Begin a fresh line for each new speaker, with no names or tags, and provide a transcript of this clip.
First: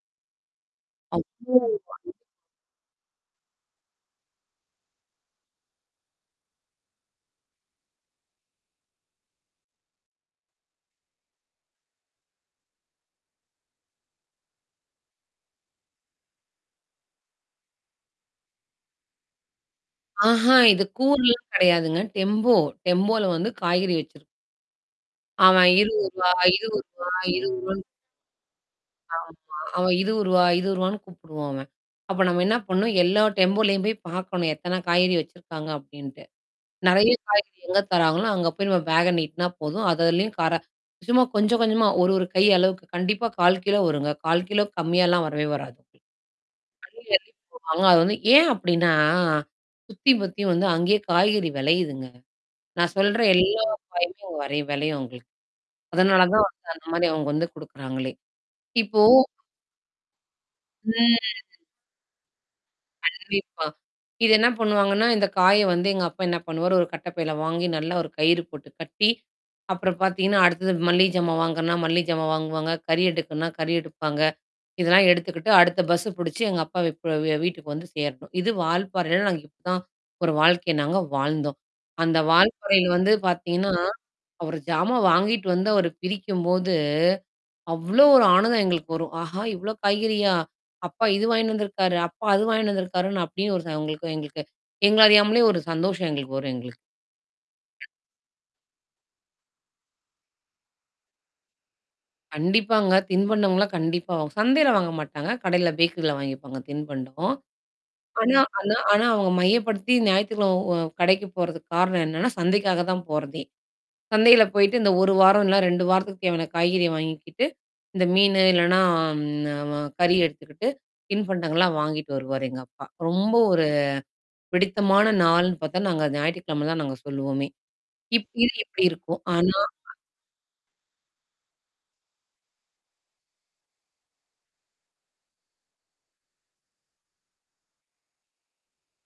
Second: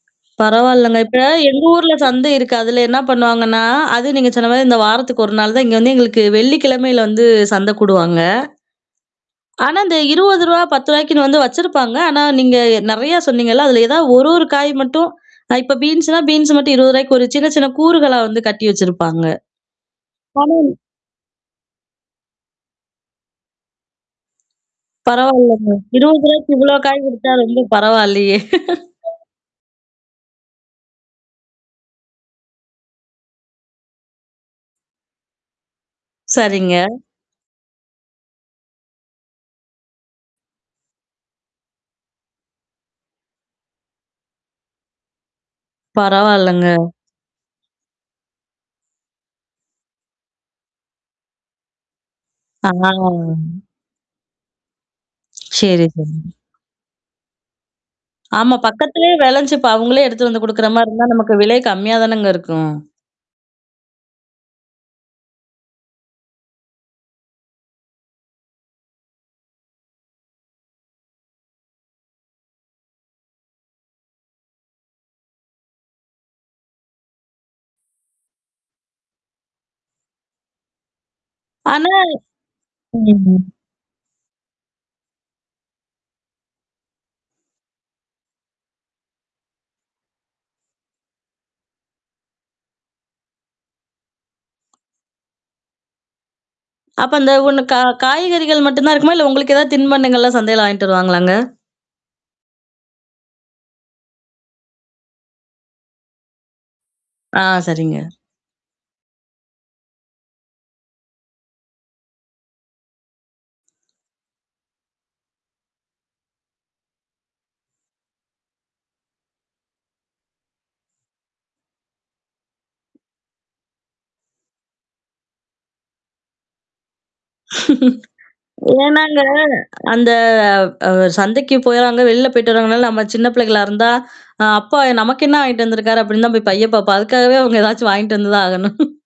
பரவால்லங்க. இப்ப எங்க ஊர்ல
அவ்ளோவா
சந்தை இருக்கு அதுல என்ன பண்ணுவாங்கன்னா, அது நீங்க சொன்ன மாரி இந்த வாரத்துக்கு 1 நாள் தான் இங்க வந்து எங்களுக்கு வெள்ளிக்கிழமையில வந்து சந்தை கூடுவாங்க. ஆனா, இந்த ரூ. 20 ரூ. 10க்கு வந்து வச்சிருப்பாங்க. ஆனா நீங்க நெறைய சொன்னீங்கல்ல, அதுல ஏதாவது ஒரு ஒரு காய் மட்டும் இப்ப பீன்ஸ்னா, பீன்ஸ் மட்டும் ரூ. 20க்கு சின்ன சின்ன கூறுகளா வந்து கட்டி வச்சிருப்பாங்க. ஆனா
ஆஹா! இது கூர்லாம் கிடையாதுங்க. டெம்போ, டெம்போல வந்து காய்கறி வச்சிருப்
பரவால்லங்க.
அவன்.
இருவது
இருருவா,
ரூவாய்க்கு இவ்ளோ காய்
இருருவா
குடுத்தா ரொம்ப
இருருவனு.
பரவாயலையே!
ஆமா. அவன் ரூ. 20, ரூ. 20ன்னு கூப்படுவான் அவன். அப்ப நம்ம என்ன பண்ணும்? எல்லா டெம்போலயும் போய் பாக்கணும். எத்தனை காய்கறி வச்சிருக்காங்க அப்படின்ட்டு.
சரிங்க.
நெறைய காய்கறி எங்க தராங்களோ அங்க போய் நம்ம பேக்க நீட்னா போதும். அததிலயும் கார சும்மா கொஞ்சம் கொஞ்சமா ஒரு ஒரு கை அளவுக்கு கண்டிப்பா 1/4 கிலோ வருங்க. 1/4 கிலோக்கு கம்மியாலாம் வரவே வராது.
பரவால்லங்க.
அள்ளி அள்ளி போடுவாங்க. ஆங்க, அது ஏன் அப்படின்னா. சுத்தி பத்தியும் வந்து அங்கேயே காய்கறி விளையுதுங்க
ஆ.
நான் சொல்ற எல்லா காய்கறியும் வளையும் வேளையும் அவுங்களுக்கு.
சரி, சரி.
அதனால தான் வந்து அந்த மாரி அவங்க வந்து குடுக்குறாங்களே.
ஆமா.
இப்போ
பக்கத்திலேயே வெளஞ்சிப அவங்களே எடுத்துட்டு வந்து குடுக்குற மாரி இருந்தா,
ம்
நமக்கு விலை கம்மியா தானேங்க இருக்கும்.
கண்டிப்பா. இது என்ன பண்ணுவாங்கன்னா, இந்த காய வந்து எங்க அப்பா என்ன பண்ணுவாரு ஒரு கட்டைப்பையில வாங்கி நல்லா ஒரு கயிறு போட்டு கட்டி, அப்புறம் பார்த்தீங்கன்னா, அடுத்தது மல்லிகை ஜாமா வாங்குனா, மல்லிகை ஜாமா வாங்குவாங்க, கறி எடுக்கனா, கறி எடுப்பாங்க. இதெல்லாம் எடுத்துக்கிட்டு அடுத்த பஸ்ஸ புடிச்சு எங்க அப்பாவ ப் வ வீட்டுக்கு வந்து சேரணும். இது வால்பறைல நாங்க இப்பதான். ஒரு வாழ்க்கைய நாங்க வாழ்ந்தோம்.
ஆனா
அந்த வால்பாறையில
ம்.
வந்து
ம்.
பார்த்தீங்கன்னா, அவரு ஜாமா வாங்கிட்டு வந்து அவரு பிரிக்கும்போது, அவ்ளோ ஒரு ஆனந்தம் எங்களுக்கு வரும். ஆஹா! இவ்ளோ காய்கறியா? அப்பா இது வாங்கி வந்திருக்காரு. அப்பா அது வாங்கி வந்திருக்காருன்னு அப்டியே ஒரு ச உங்களுக்கு எங்களுக்கு. எங்கள அறியாமலே ஒரு சந்தோஷம் எங்களுக்கு வரும் எங்களுக்கு.
அப்ப அந்த ஒண்ணு கா காய்கறிகள் மட்டும் தான் இருக்குமா? இல்ல உங்களுக்கு ஏதாவது தின்பண்டங்கள்லாம் சந்தையில வாங்கிட்டுருவாங்களாங்க?
கண்டிப்பாங்க. தின்பண்டம்லாம் கண்டிப்பா வாங் சந்தையில வாங்க மாட்டாங்க. கடையில பேக்கரில வாங்கிப்பாங்க. தின்பண்டம்.
ஆ. சரிங்க.
ஆனா ஆனா ஆனா அவங்க மையப்படுத்தி ஞாயித்துகிழமை உ கடைக்கு போறதுக்கு காரணம் என்னன்னா? சந்தைக்காக தான் போறதே. சந்தையில போயிட்டு இந்த 1 வாரம் இல்ல 2 வாரத்துக்கு தேவையான காய்கறிய வாங்கிக்கிட்டு. இந்த மீனு இல்லன்னா அம் அ கறி எடுத்துக்கிட்டு தின்பண்டங்கள்லாம் வாங்கிட்டு வருவாரு எங்க அப்பா. ரொம்ப ஒரு பிடித்தமான நாள்ன்னு பார்த்தா நாங்க ஞாயிற்றுக்கிழமை தான் நாங்க சொல்லுவோமே. இப் இது இப்டி
ஏனாங்க,
இருக்கும். ஆனா
அந்த அ சந்தைக்கு போறாங்க, வெளில போய்ட்டு வர்றவங்கனால நம்ம சின்ன பிள்ளைகளா இருந்தா, அ அப்பா நமக்கு என்ன வாங்கிட்டு வந்தருக்காரு அப்படினு தான் போய் பையப் பாப்போம். அதுக்காகவே அவங்க ஏதாச்சும் வாங்கிட்டு வந்து தான் ஆகணும்.